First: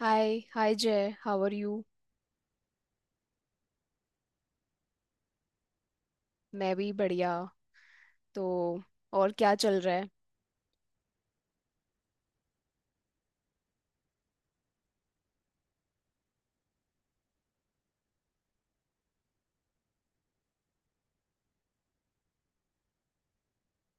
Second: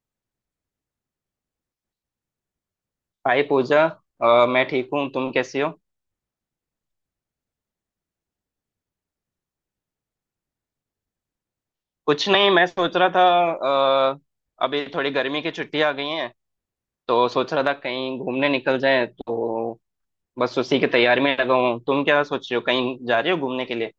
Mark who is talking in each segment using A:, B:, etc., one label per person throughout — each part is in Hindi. A: Hi hi, Jai. How are you.
B: Hi पूजा। मैं ठीक हूँ, तुम कैसी हो?
A: मैं भी बढ़िया। तो और क्या चल रहा है।
B: कुछ नहीं, मैं सोच रहा था। अ, अभी थोड़ी गर्मी की छुट्टी आ गई है, तो सोच रहा था कहीं घूमने निकल जाए तो। बस उसी की तैयारी में लगा हूँ। तुम क्या सोच रहे हो, कहीं जा रहे हो घूमने के लिए?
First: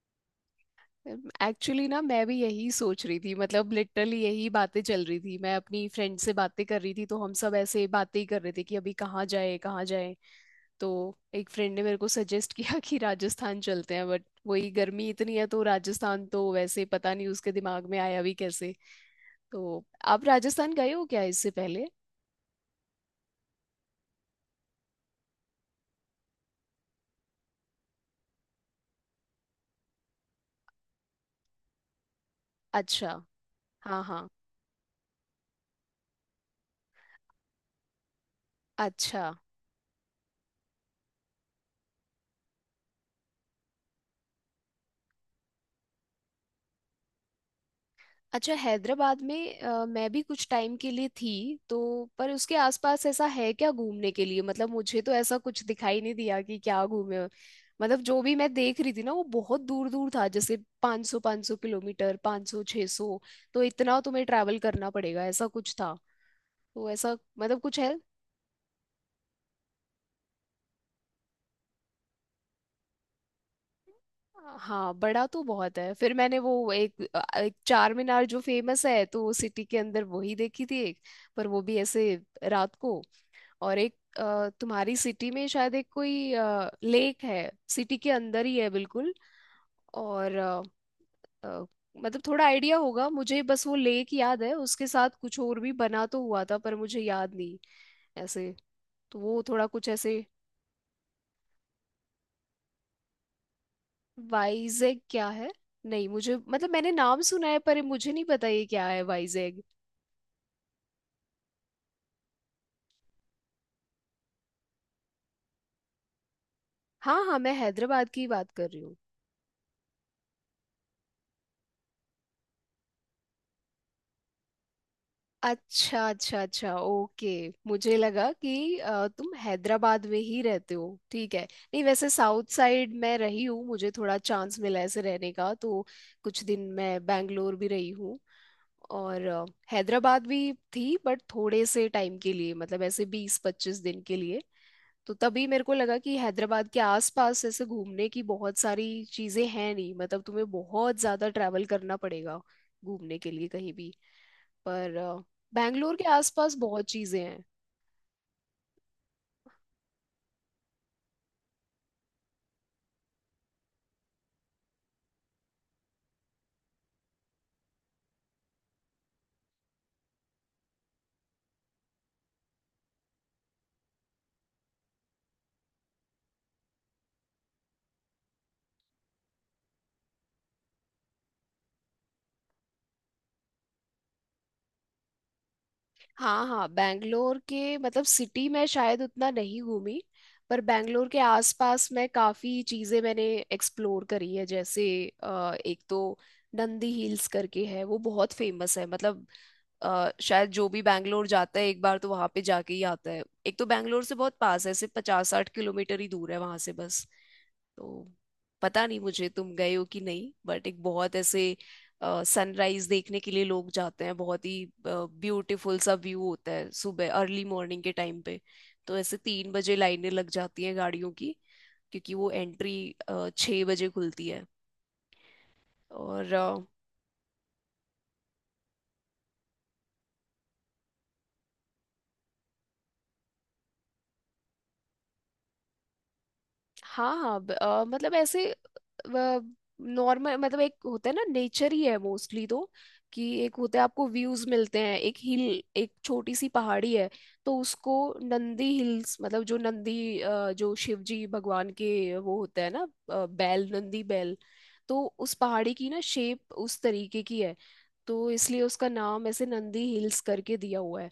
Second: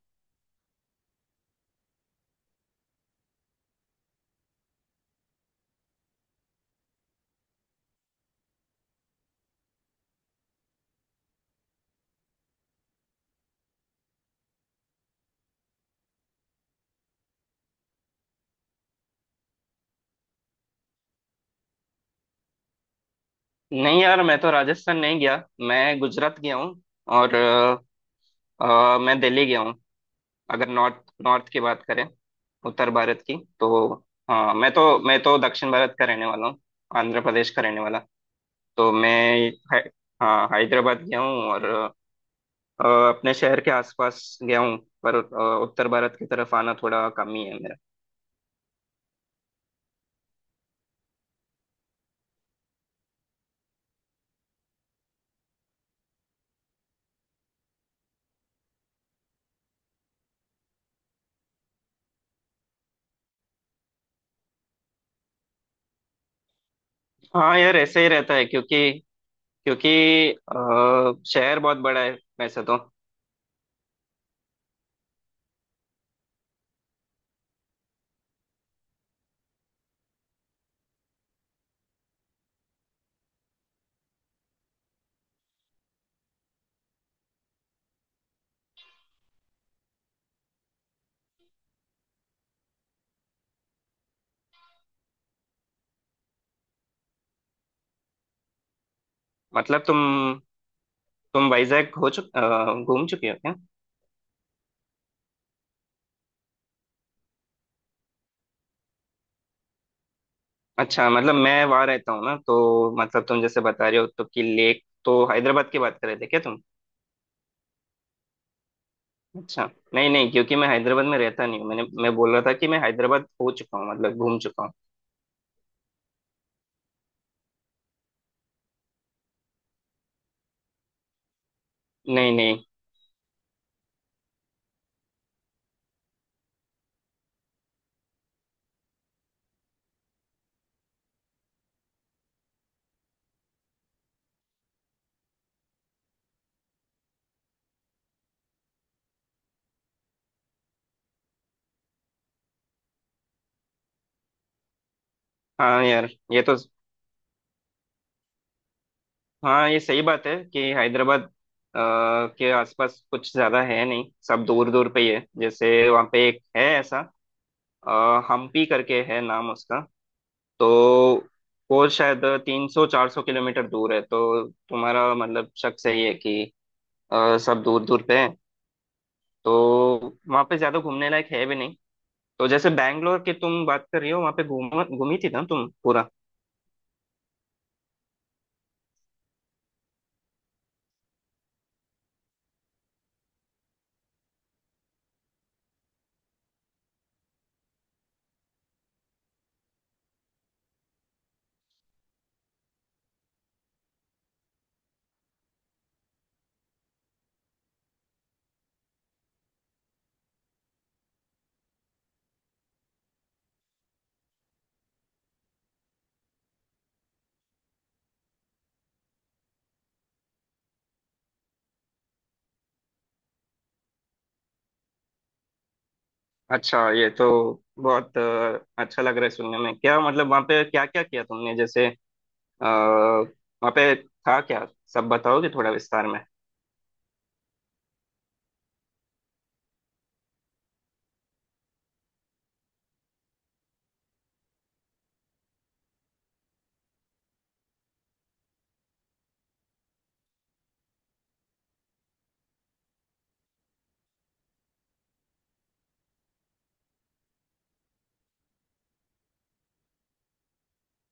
A: एक्चुअली ना मैं भी यही सोच रही थी, मतलब लिटरली यही बातें चल रही थी, मैं अपनी फ्रेंड से बातें कर रही थी तो हम सब ऐसे बातें ही कर रहे थे कि अभी कहाँ जाए कहाँ जाए। तो एक फ्रेंड ने मेरे को सजेस्ट किया कि राजस्थान चलते हैं, बट वही गर्मी इतनी है तो राजस्थान, तो वैसे पता नहीं उसके दिमाग में आया भी कैसे। तो आप राजस्थान गए हो क्या इससे पहले?
B: नहीं यार, मैं तो राजस्थान नहीं गया, मैं गुजरात गया हूँ। और मैं दिल्ली गया हूँ। अगर नॉर्थ नॉर्थ की बात करें, उत्तर
A: अच्छा।
B: भारत की तो।
A: हाँ हाँ।
B: हाँ, मैं तो दक्षिण भारत का रहने वाला हूँ, आंध्र प्रदेश का रहने वाला। तो मैं
A: अच्छा।
B: है, हाँ, हैदराबाद गया हूँ, और अपने शहर के आसपास गया हूँ। पर उत्तर भारत की तरफ आना थोड़ा कम ही है मेरा।
A: अच्छा, हैदराबाद में मैं भी कुछ टाइम के लिए थी। तो पर उसके आसपास ऐसा है क्या घूमने के लिए, मतलब मुझे तो ऐसा कुछ दिखाई नहीं दिया कि क्या घूमे हो। मतलब जो भी मैं देख रही थी ना वो बहुत दूर दूर था, जैसे 500 500 किलोमीटर, 500 600, तो इतना तुम्हें ट्रैवल करना पड़ेगा, ऐसा कुछ था। तो ऐसा
B: हाँ
A: मतलब
B: यार
A: कुछ है।
B: ऐसे ही रहता है, क्योंकि क्योंकि शहर बहुत बड़ा है वैसे तो।
A: हाँ, बड़ा तो बहुत है। फिर मैंने वो एक चार मीनार जो फेमस है तो सिटी के अंदर वही देखी थी एक। पर वो भी ऐसे रात को। और एक तुम्हारी सिटी में शायद एक कोई लेक है, सिटी के अंदर ही है बिल्कुल। और अ, मतलब थोड़ा आइडिया होगा मुझे, बस वो लेक याद है, उसके साथ कुछ और भी बना तो हुआ था पर मुझे याद नहीं ऐसे। तो वो थोड़ा
B: मतलब
A: कुछ ऐसे।
B: तुम वाइजैक घूम चुके हो क्या?
A: वाइजैग क्या है? नहीं, मुझे मतलब मैंने नाम सुना है पर मुझे नहीं पता ये क्या है वाइजैग।
B: अच्छा, मतलब मैं वहाँ रहता हूँ ना, तो मतलब तुम जैसे बता रहे हो, तो कि लेक तो हैदराबाद की बात कर रहे थे क्या तुम?
A: हाँ हाँ, मैं हैदराबाद की बात कर रही हूँ।
B: अच्छा। नहीं नहीं, क्योंकि मैं हैदराबाद में रहता नहीं हूँ। मैं बोल रहा था कि मैं हैदराबाद हो चुका हूँ, मतलब घूम चुका हूँ।
A: अच्छा अच्छा अच्छा, ओके। मुझे लगा कि तुम हैदराबाद में ही रहते हो। ठीक है। नहीं वैसे
B: नहीं
A: साउथ
B: नहीं।
A: साइड मैं रही हूँ, मुझे थोड़ा चांस मिला ऐसे रहने का तो। कुछ दिन मैं बैंगलोर भी रही हूँ और हैदराबाद भी थी, बट थोड़े से टाइम के लिए, मतलब ऐसे 20 25 दिन के लिए। तो तभी मेरे को लगा कि हैदराबाद के आसपास ऐसे घूमने की बहुत सारी चीज़ें हैं नहीं, मतलब तुम्हें बहुत ज़्यादा ट्रैवल करना पड़ेगा घूमने के लिए कहीं भी। पर
B: हाँ
A: बैंगलोर के
B: यार, ये
A: आसपास
B: तो
A: बहुत चीजें हैं।
B: हाँ ये सही बात है कि हैदराबाद के आसपास कुछ ज्यादा है नहीं, सब दूर दूर पे ही है। जैसे वहाँ पे एक है ऐसा, अ, हम्पी करके है नाम उसका। तो वो शायद 300-400 किलोमीटर दूर है। तो तुम्हारा मतलब शक सही है कि सब दूर दूर पे है, तो वहाँ पे ज्यादा घूमने लायक है भी नहीं। तो जैसे बैंगलोर की तुम बात कर रही हो, वहाँ पे घूमी थी ना तुम पूरा?
A: हाँ हाँ, बैंगलोर के मतलब सिटी में शायद उतना नहीं घूमी। पर बैंगलोर के आसपास में काफी चीजें मैंने एक्सप्लोर करी है। जैसे एक तो नंदी हिल्स करके है, वो बहुत फेमस है मतलब। शायद जो भी बैंगलोर जाता है एक बार तो वहां पे जाके ही आता है। एक तो बैंगलोर से बहुत पास है, सिर्फ 50 60 किलोमीटर ही दूर है वहां से बस। तो पता नहीं मुझे, तुम गए हो कि नहीं, बट एक बहुत ऐसे सनराइज देखने के लिए लोग जाते हैं, बहुत ही ब्यूटीफुल सा व्यू होता है सुबह अर्ली मॉर्निंग के टाइम पे। तो ऐसे 3 बजे लाइनें लग जाती हैं गाड़ियों की, क्योंकि वो एंट्री 6 बजे खुलती है। और
B: अच्छा, ये तो बहुत अच्छा लग रहा है सुनने में। क्या मतलब वहाँ पे क्या क्या किया तुमने, जैसे वहाँ पे था क्या, सब बताओगे थोड़ा विस्तार में?
A: हाँ हाँ, मतलब ऐसे नॉर्मल, मतलब एक होता है ना, नेचर ही है मोस्टली, तो कि एक होता है आपको व्यूज मिलते हैं, एक हिल, एक छोटी सी पहाड़ी है। तो उसको नंदी हिल्स, मतलब जो शिव जी भगवान के वो होता है ना, बैल, नंदी बैल। तो उस पहाड़ी की ना शेप उस तरीके की है, तो इसलिए उसका नाम ऐसे नंदी हिल्स करके दिया हुआ है।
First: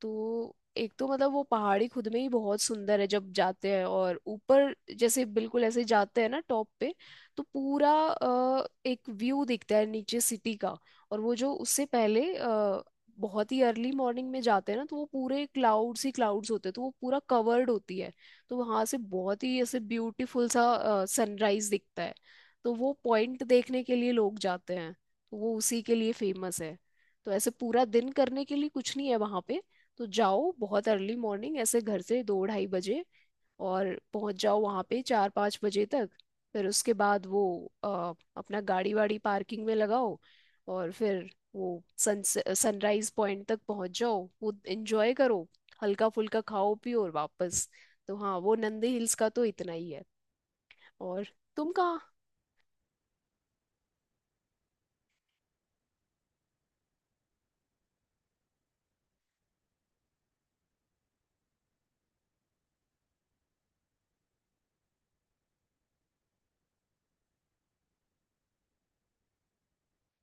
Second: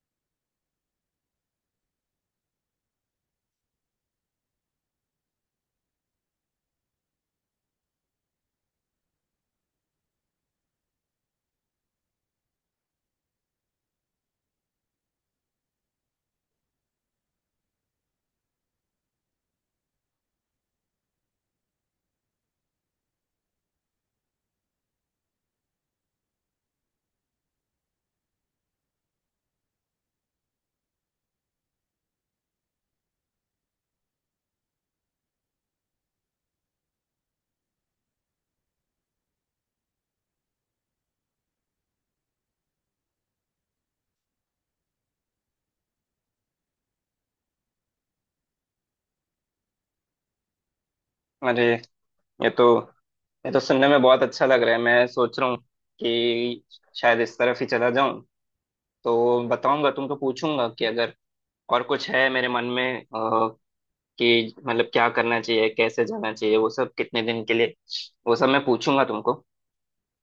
A: तो एक तो मतलब वो पहाड़ी खुद में ही बहुत सुंदर है जब जाते हैं, और ऊपर जैसे बिल्कुल ऐसे जाते हैं ना टॉप पे, तो पूरा एक व्यू दिखता है नीचे सिटी का। और वो जो उससे पहले बहुत ही अर्ली मॉर्निंग में जाते हैं ना, तो वो पूरे क्लाउड्स ही क्लाउड्स होते हैं, तो वो पूरा कवर्ड होती है। तो वहां से बहुत ही ऐसे ब्यूटीफुल सा सनराइज दिखता है। तो वो पॉइंट देखने के लिए लोग जाते हैं, तो वो उसी के लिए फेमस है। तो ऐसे पूरा दिन करने के लिए कुछ नहीं है वहां पे। तो जाओ बहुत अर्ली मॉर्निंग, ऐसे घर से दो ढाई बजे, और पहुंच जाओ वहां पे 4 5 बजे तक। फिर उसके बाद वो अ, अपना गाड़ी वाड़ी पार्किंग में लगाओ, और फिर वो सन सनराइज पॉइंट तक पहुंच जाओ, वो एंजॉय करो, हल्का फुल्का खाओ पियो और वापस। तो हाँ, वो नंदे हिल्स का तो इतना ही है। और
B: अरे,
A: तुम कहाँ?
B: ये तो ये तो सुनने में बहुत अच्छा लग रहा है। मैं सोच रहा हूँ कि शायद इस तरफ ही चला जाऊं। तो बताऊंगा तुमको, पूछूंगा कि अगर और कुछ है मेरे मन में कि मतलब क्या करना चाहिए, कैसे जाना चाहिए, वो सब कितने दिन के लिए, वो सब मैं पूछूंगा तुमको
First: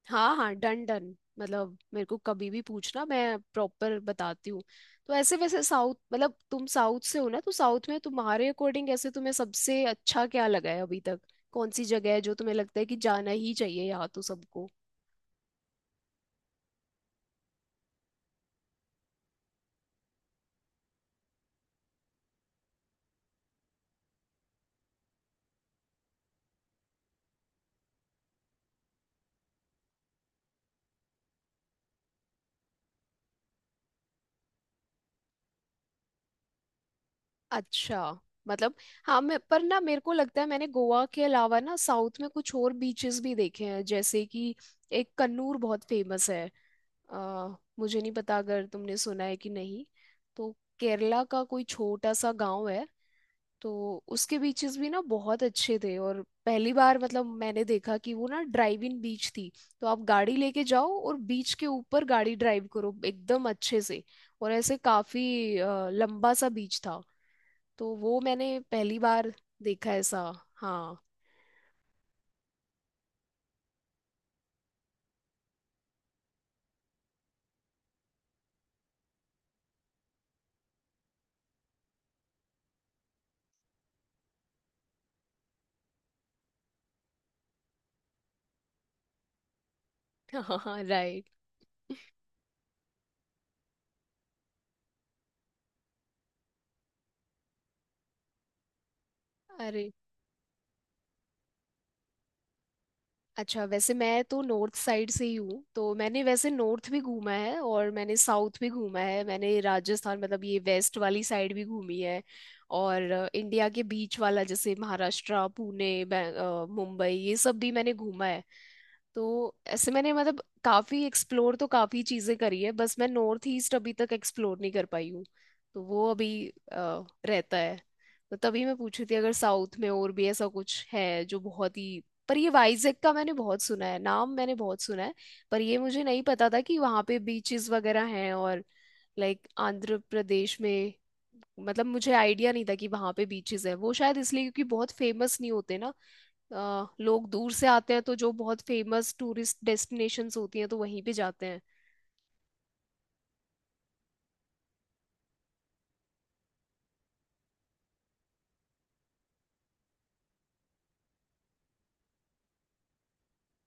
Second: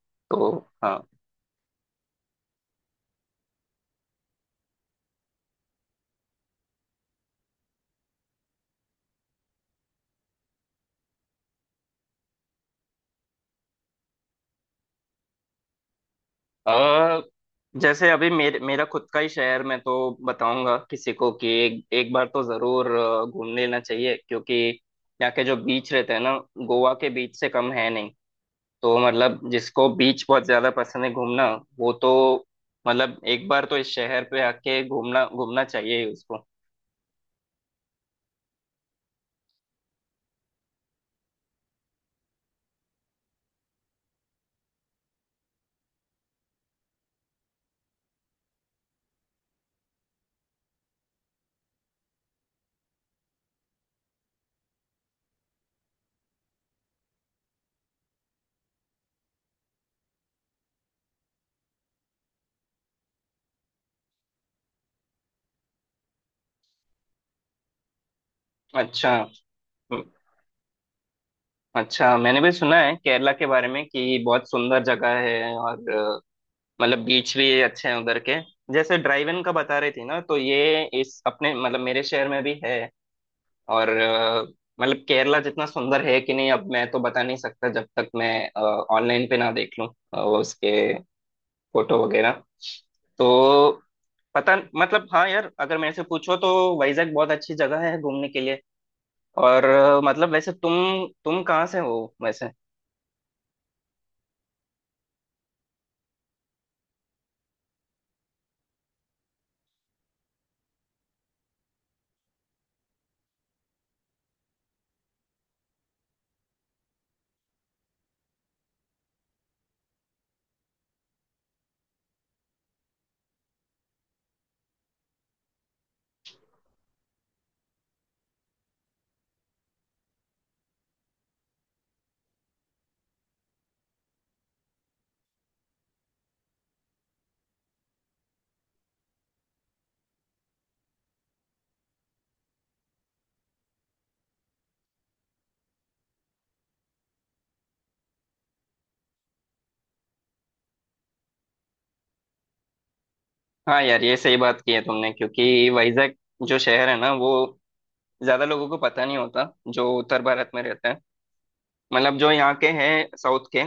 A: हाँ
B: तो।
A: हाँ, डन
B: हाँ।
A: डन, मतलब मेरे को कभी भी पूछना, मैं प्रॉपर बताती हूँ। तो ऐसे वैसे साउथ, मतलब तुम साउथ से हो ना, तो साउथ में तुम्हारे अकॉर्डिंग ऐसे तुम्हें सबसे अच्छा क्या लगा है अभी तक? कौन सी जगह है जो तुम्हें लगता है कि जाना ही चाहिए यहाँ तो सबको?
B: अ जैसे अभी मेरे मेरा खुद का ही शहर मैं तो बताऊंगा किसी को कि एक एक बार तो जरूर घूम लेना चाहिए, क्योंकि यहाँ के जो बीच रहते हैं ना, गोवा के बीच से कम है नहीं। तो मतलब जिसको बीच बहुत ज्यादा पसंद है घूमना, वो तो मतलब एक बार तो इस शहर पे आके घूमना घूमना चाहिए ही उसको।
A: अच्छा, मतलब हाँ, मैं पर ना मेरे को लगता है मैंने गोवा के अलावा ना साउथ में कुछ और बीचेस भी देखे हैं, जैसे कि एक कन्नूर बहुत फेमस है। अ, मुझे नहीं पता अगर तुमने सुना है कि नहीं। तो केरला का कोई छोटा सा गांव है, तो उसके बीचेस भी ना बहुत अच्छे थे, और पहली बार मतलब मैंने देखा कि वो ना ड्राइव इन बीच थी। तो आप गाड़ी लेके जाओ और बीच के ऊपर गाड़ी ड्राइव करो एकदम अच्छे से, और ऐसे काफी लंबा सा बीच था। तो वो मैंने पहली
B: अच्छा।
A: बार देखा
B: हम्म।
A: ऐसा। हाँ।
B: अच्छा, मैंने भी सुना है केरला के बारे में कि बहुत सुंदर जगह है, और मतलब बीच भी अच्छे हैं उधर के। जैसे ड्राइव इन का बता रही थी ना, तो ये इस अपने मतलब मेरे शहर में भी है। और मतलब केरला जितना सुंदर है कि नहीं, अब मैं तो बता नहीं सकता जब तक मैं ऑनलाइन पे ना देख लूं उसके
A: हाँ, राइट।
B: फोटो वगैरह। तो पता, मतलब हाँ यार, अगर मेरे से पूछो तो वाइजैक बहुत अच्छी जगह है घूमने के लिए। और
A: अरे,
B: मतलब वैसे तुम कहाँ से हो वैसे?
A: अच्छा वैसे मैं तो नॉर्थ साइड से ही हूँ, तो मैंने वैसे नॉर्थ भी घूमा है और मैंने साउथ भी घूमा है, मैंने राजस्थान, मतलब ये वेस्ट वाली साइड भी घूमी है। और इंडिया के बीच वाला जैसे महाराष्ट्र, पुणे, मुंबई, ये सब भी मैंने घूमा है। तो ऐसे मैंने मतलब काफी एक्सप्लोर, तो काफी चीजें करी है, बस मैं नॉर्थ ईस्ट अभी तक एक्सप्लोर नहीं कर पाई हूँ। तो वो अभी रहता है। तो तभी मैं पूछ रही थी अगर साउथ में और भी ऐसा कुछ है जो बहुत ही। पर ये वाइजैक का मैंने बहुत सुना है नाम, मैंने बहुत सुना है। पर ये मुझे नहीं पता था कि वहाँ पे बीचेस वगैरह हैं, और लाइक आंध्र प्रदेश में। मतलब मुझे आइडिया नहीं था कि वहाँ पे बीचेस है। वो शायद इसलिए क्योंकि बहुत फेमस नहीं होते ना। लोग दूर से आते हैं तो जो बहुत फेमस टूरिस्ट डेस्टिनेशंस होती हैं तो वहीं पे जाते हैं।
B: हाँ यार, ये सही बात की है तुमने, क्योंकि वाइजैक जो शहर है ना, वो ज्यादा लोगों को पता नहीं होता जो उत्तर भारत में रहते हैं। मतलब जो यहाँ के हैं साउथ के,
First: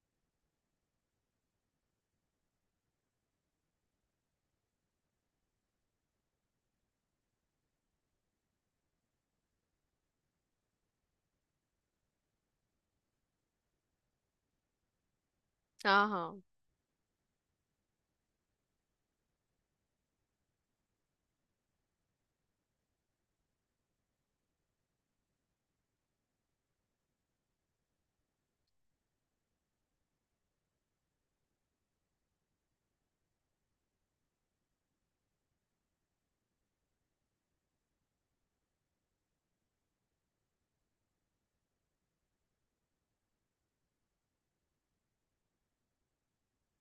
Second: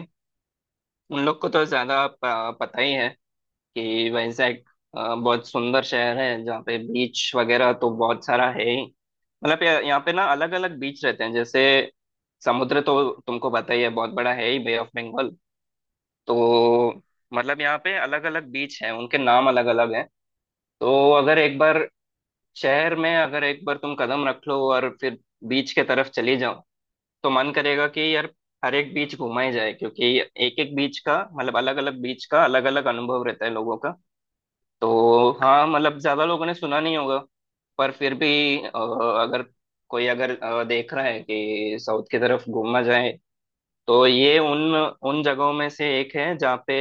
B: उन लोग को तो ज्यादा पता ही है कि वैजाग बहुत सुंदर शहर है, जहाँ पे बीच वगैरह तो बहुत सारा है ही। मतलब यहाँ यहाँ पे ना अलग अलग बीच रहते हैं। जैसे समुद्र तो तुमको पता ही है, बहुत बड़ा है ही, बे ऑफ बंगाल।
A: हाँ हाँ।
B: तो मतलब यहाँ पे अलग अलग बीच हैं, उनके नाम अलग अलग हैं। तो अगर एक बार शहर में, अगर एक बार तुम कदम रख लो और फिर बीच के तरफ चली जाओ, तो मन करेगा कि यार हर एक बीच घूमा ही जाए, क्योंकि एक एक बीच का मतलब अलग अलग बीच का अलग अलग अनुभव रहता है लोगों का। तो हाँ, मतलब ज्यादा लोगों ने सुना नहीं होगा, पर फिर भी अ, अगर कोई, अगर देख रहा है कि साउथ की तरफ घूमना जाए, तो ये उन उन जगहों में से एक है जहाँ पे,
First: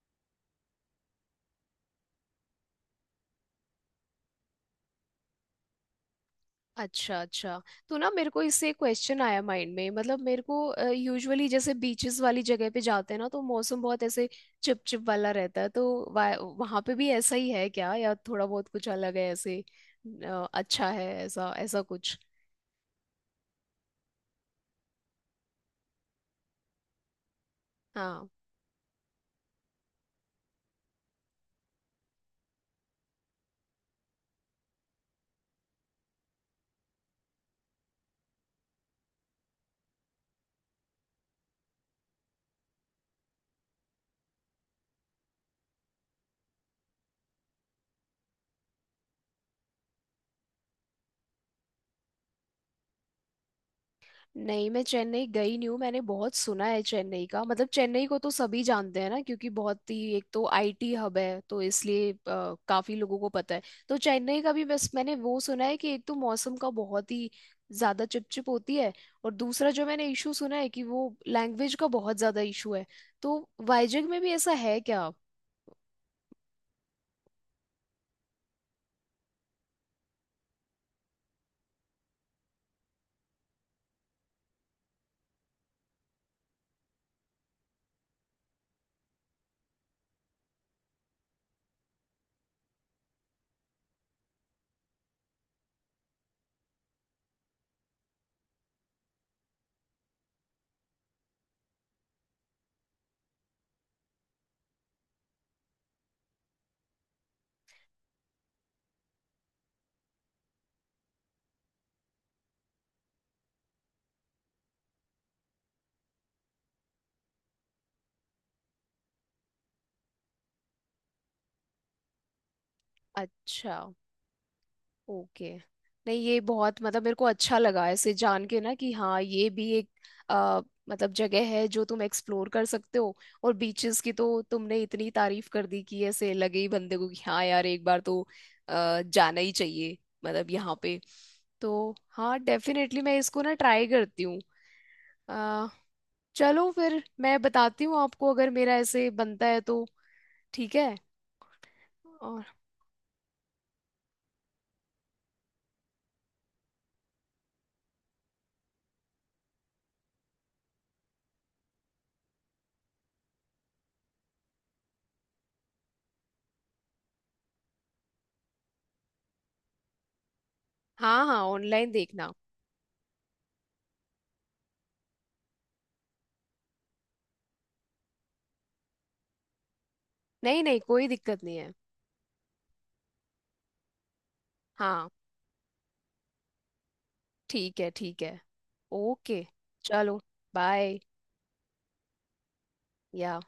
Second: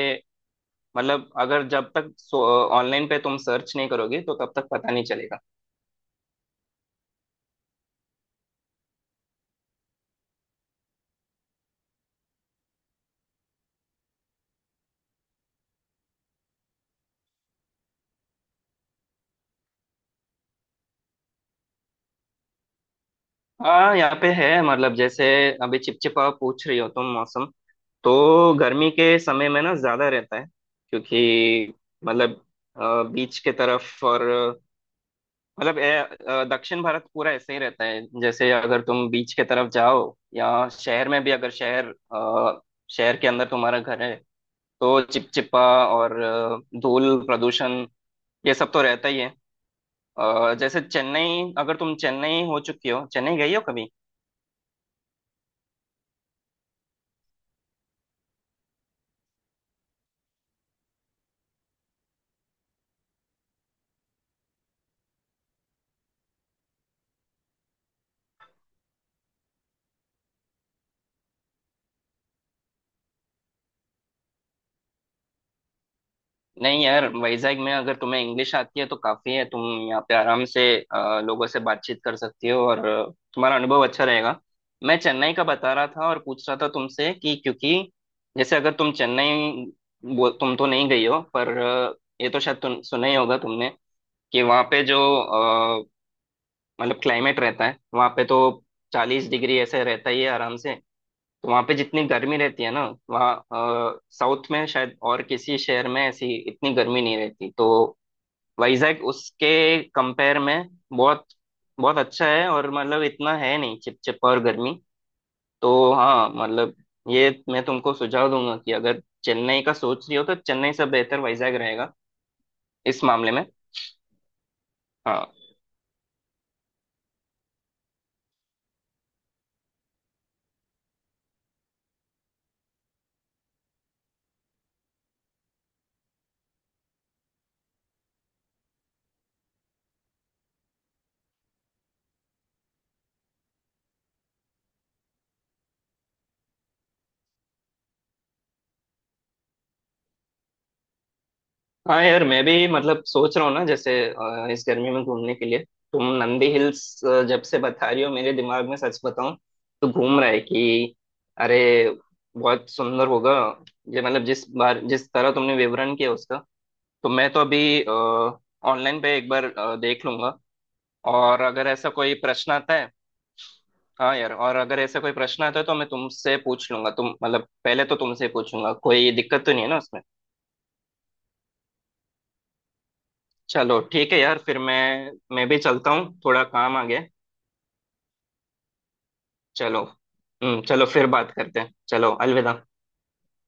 B: मतलब अगर जब तक ऑनलाइन पे तुम सर्च नहीं करोगे तो तब तक पता नहीं चलेगा।
A: अच्छा अच्छा। तो ना मेरे को इससे एक क्वेश्चन आया माइंड में, मतलब मेरे को यूजुअली जैसे बीचेस वाली जगह पे जाते हैं ना तो मौसम बहुत ऐसे चिपचिप वाला रहता है, तो वहां पे भी ऐसा ही है क्या, या थोड़ा बहुत कुछ अलग है ऐसे अच्छा है, ऐसा ऐसा कुछ?
B: हाँ यहाँ पे है, मतलब जैसे अभी चिपचिपा पूछ रही हो तुम मौसम,
A: हाँ।
B: तो गर्मी के समय में ना ज्यादा रहता है, क्योंकि मतलब बीच के तरफ और मतलब ए, दक्षिण भारत पूरा ऐसे ही रहता है। जैसे अगर तुम बीच के तरफ जाओ, या शहर में भी, अगर शहर के अंदर तुम्हारा घर है, तो चिपचिपा और धूल, प्रदूषण, ये सब तो रहता ही है। जैसे चेन्नई, अगर तुम चेन्नई हो चुकी हो, चेन्नई गई हो कभी?
A: नहीं, मैं चेन्नई गई नहीं हूँ। मैंने बहुत सुना है चेन्नई का, मतलब चेन्नई को तो सभी जानते हैं ना, क्योंकि बहुत ही एक तो आईटी हब है तो इसलिए काफी लोगों को पता है। तो चेन्नई का भी बस मैंने वो सुना है कि एक तो मौसम का बहुत ही ज्यादा चिपचिप होती है, और दूसरा जो मैंने इशू सुना है कि वो लैंग्वेज का बहुत ज्यादा इशू है। तो वाइजग में भी ऐसा है क्या?
B: नहीं यार, वैजाग में अगर तुम्हें इंग्लिश आती है तो काफी है, तुम यहाँ पे आराम से लोगों से बातचीत कर सकती हो और तुम्हारा अनुभव अच्छा रहेगा। मैं चेन्नई का बता रहा था और पूछ रहा था तुमसे कि, क्योंकि जैसे अगर तुम चेन्नई, वो तुम तो नहीं गई हो, पर ये तो शायद तुम सुना ही होगा तुमने कि वहाँ पे जो अ, मतलब क्लाइमेट रहता है वहाँ पे तो 40 डिग्री ऐसे रहता ही है आराम से। तो वहाँ पे जितनी गर्मी रहती है ना, वहाँ साउथ में शायद और किसी शहर में ऐसी इतनी गर्मी नहीं रहती। तो वाइजैक उसके कंपेयर में बहुत बहुत अच्छा है, और मतलब इतना है नहीं चिपचिप और गर्मी। तो हाँ मतलब, ये मैं तुमको सुझाव दूंगा कि अगर चेन्नई का सोच रही हो तो चेन्नई से बेहतर वाइजैक रहेगा इस मामले में।
A: अच्छा।
B: हाँ।
A: ओके। नहीं ये बहुत, मतलब मेरे को अच्छा लगा ऐसे जान के ना कि हाँ ये भी एक अ, मतलब जगह है जो तुम एक्सप्लोर कर सकते हो। और बीचेस की तो तुमने इतनी तारीफ कर दी कि ऐसे लगे ही बंदे को कि हाँ यार, एक बार तो जाना ही चाहिए मतलब यहाँ पे। तो हाँ, डेफिनेटली मैं इसको ना ट्राई करती हूँ। अ, चलो फिर मैं बताती हूँ आपको अगर मेरा ऐसे बनता है तो। ठीक है।
B: हाँ यार,
A: और
B: मैं भी मतलब सोच रहा हूँ ना, जैसे इस गर्मी में घूमने के लिए, तुम नंदी हिल्स जब से बता रही हो, मेरे दिमाग में सच बताऊं तो घूम रहा है कि अरे, बहुत सुंदर होगा ये, मतलब जिस बार जिस तरह तुमने विवरण किया उसका। तो मैं तो अभी ऑनलाइन पे एक बार देख लूंगा,
A: हाँ
B: और
A: हाँ,
B: अगर ऐसा
A: ऑनलाइन
B: कोई
A: देखना।
B: प्रश्न आता है, हाँ यार, और अगर ऐसा कोई प्रश्न आता है तो मैं तुमसे पूछ लूंगा। तुम मतलब पहले तो तुमसे पूछूंगा, कोई दिक्कत तो नहीं है ना उसमें?
A: नहीं नहीं, कोई दिक्कत नहीं है।
B: चलो ठीक है यार फिर।
A: हाँ,
B: मैं भी चलता हूँ, थोड़ा काम आ गया।
A: ठीक है ठीक है। ओके।
B: चलो।
A: चलो।
B: हम्म, चलो
A: बाय।
B: फिर बात करते हैं, चलो अलविदा।
A: या।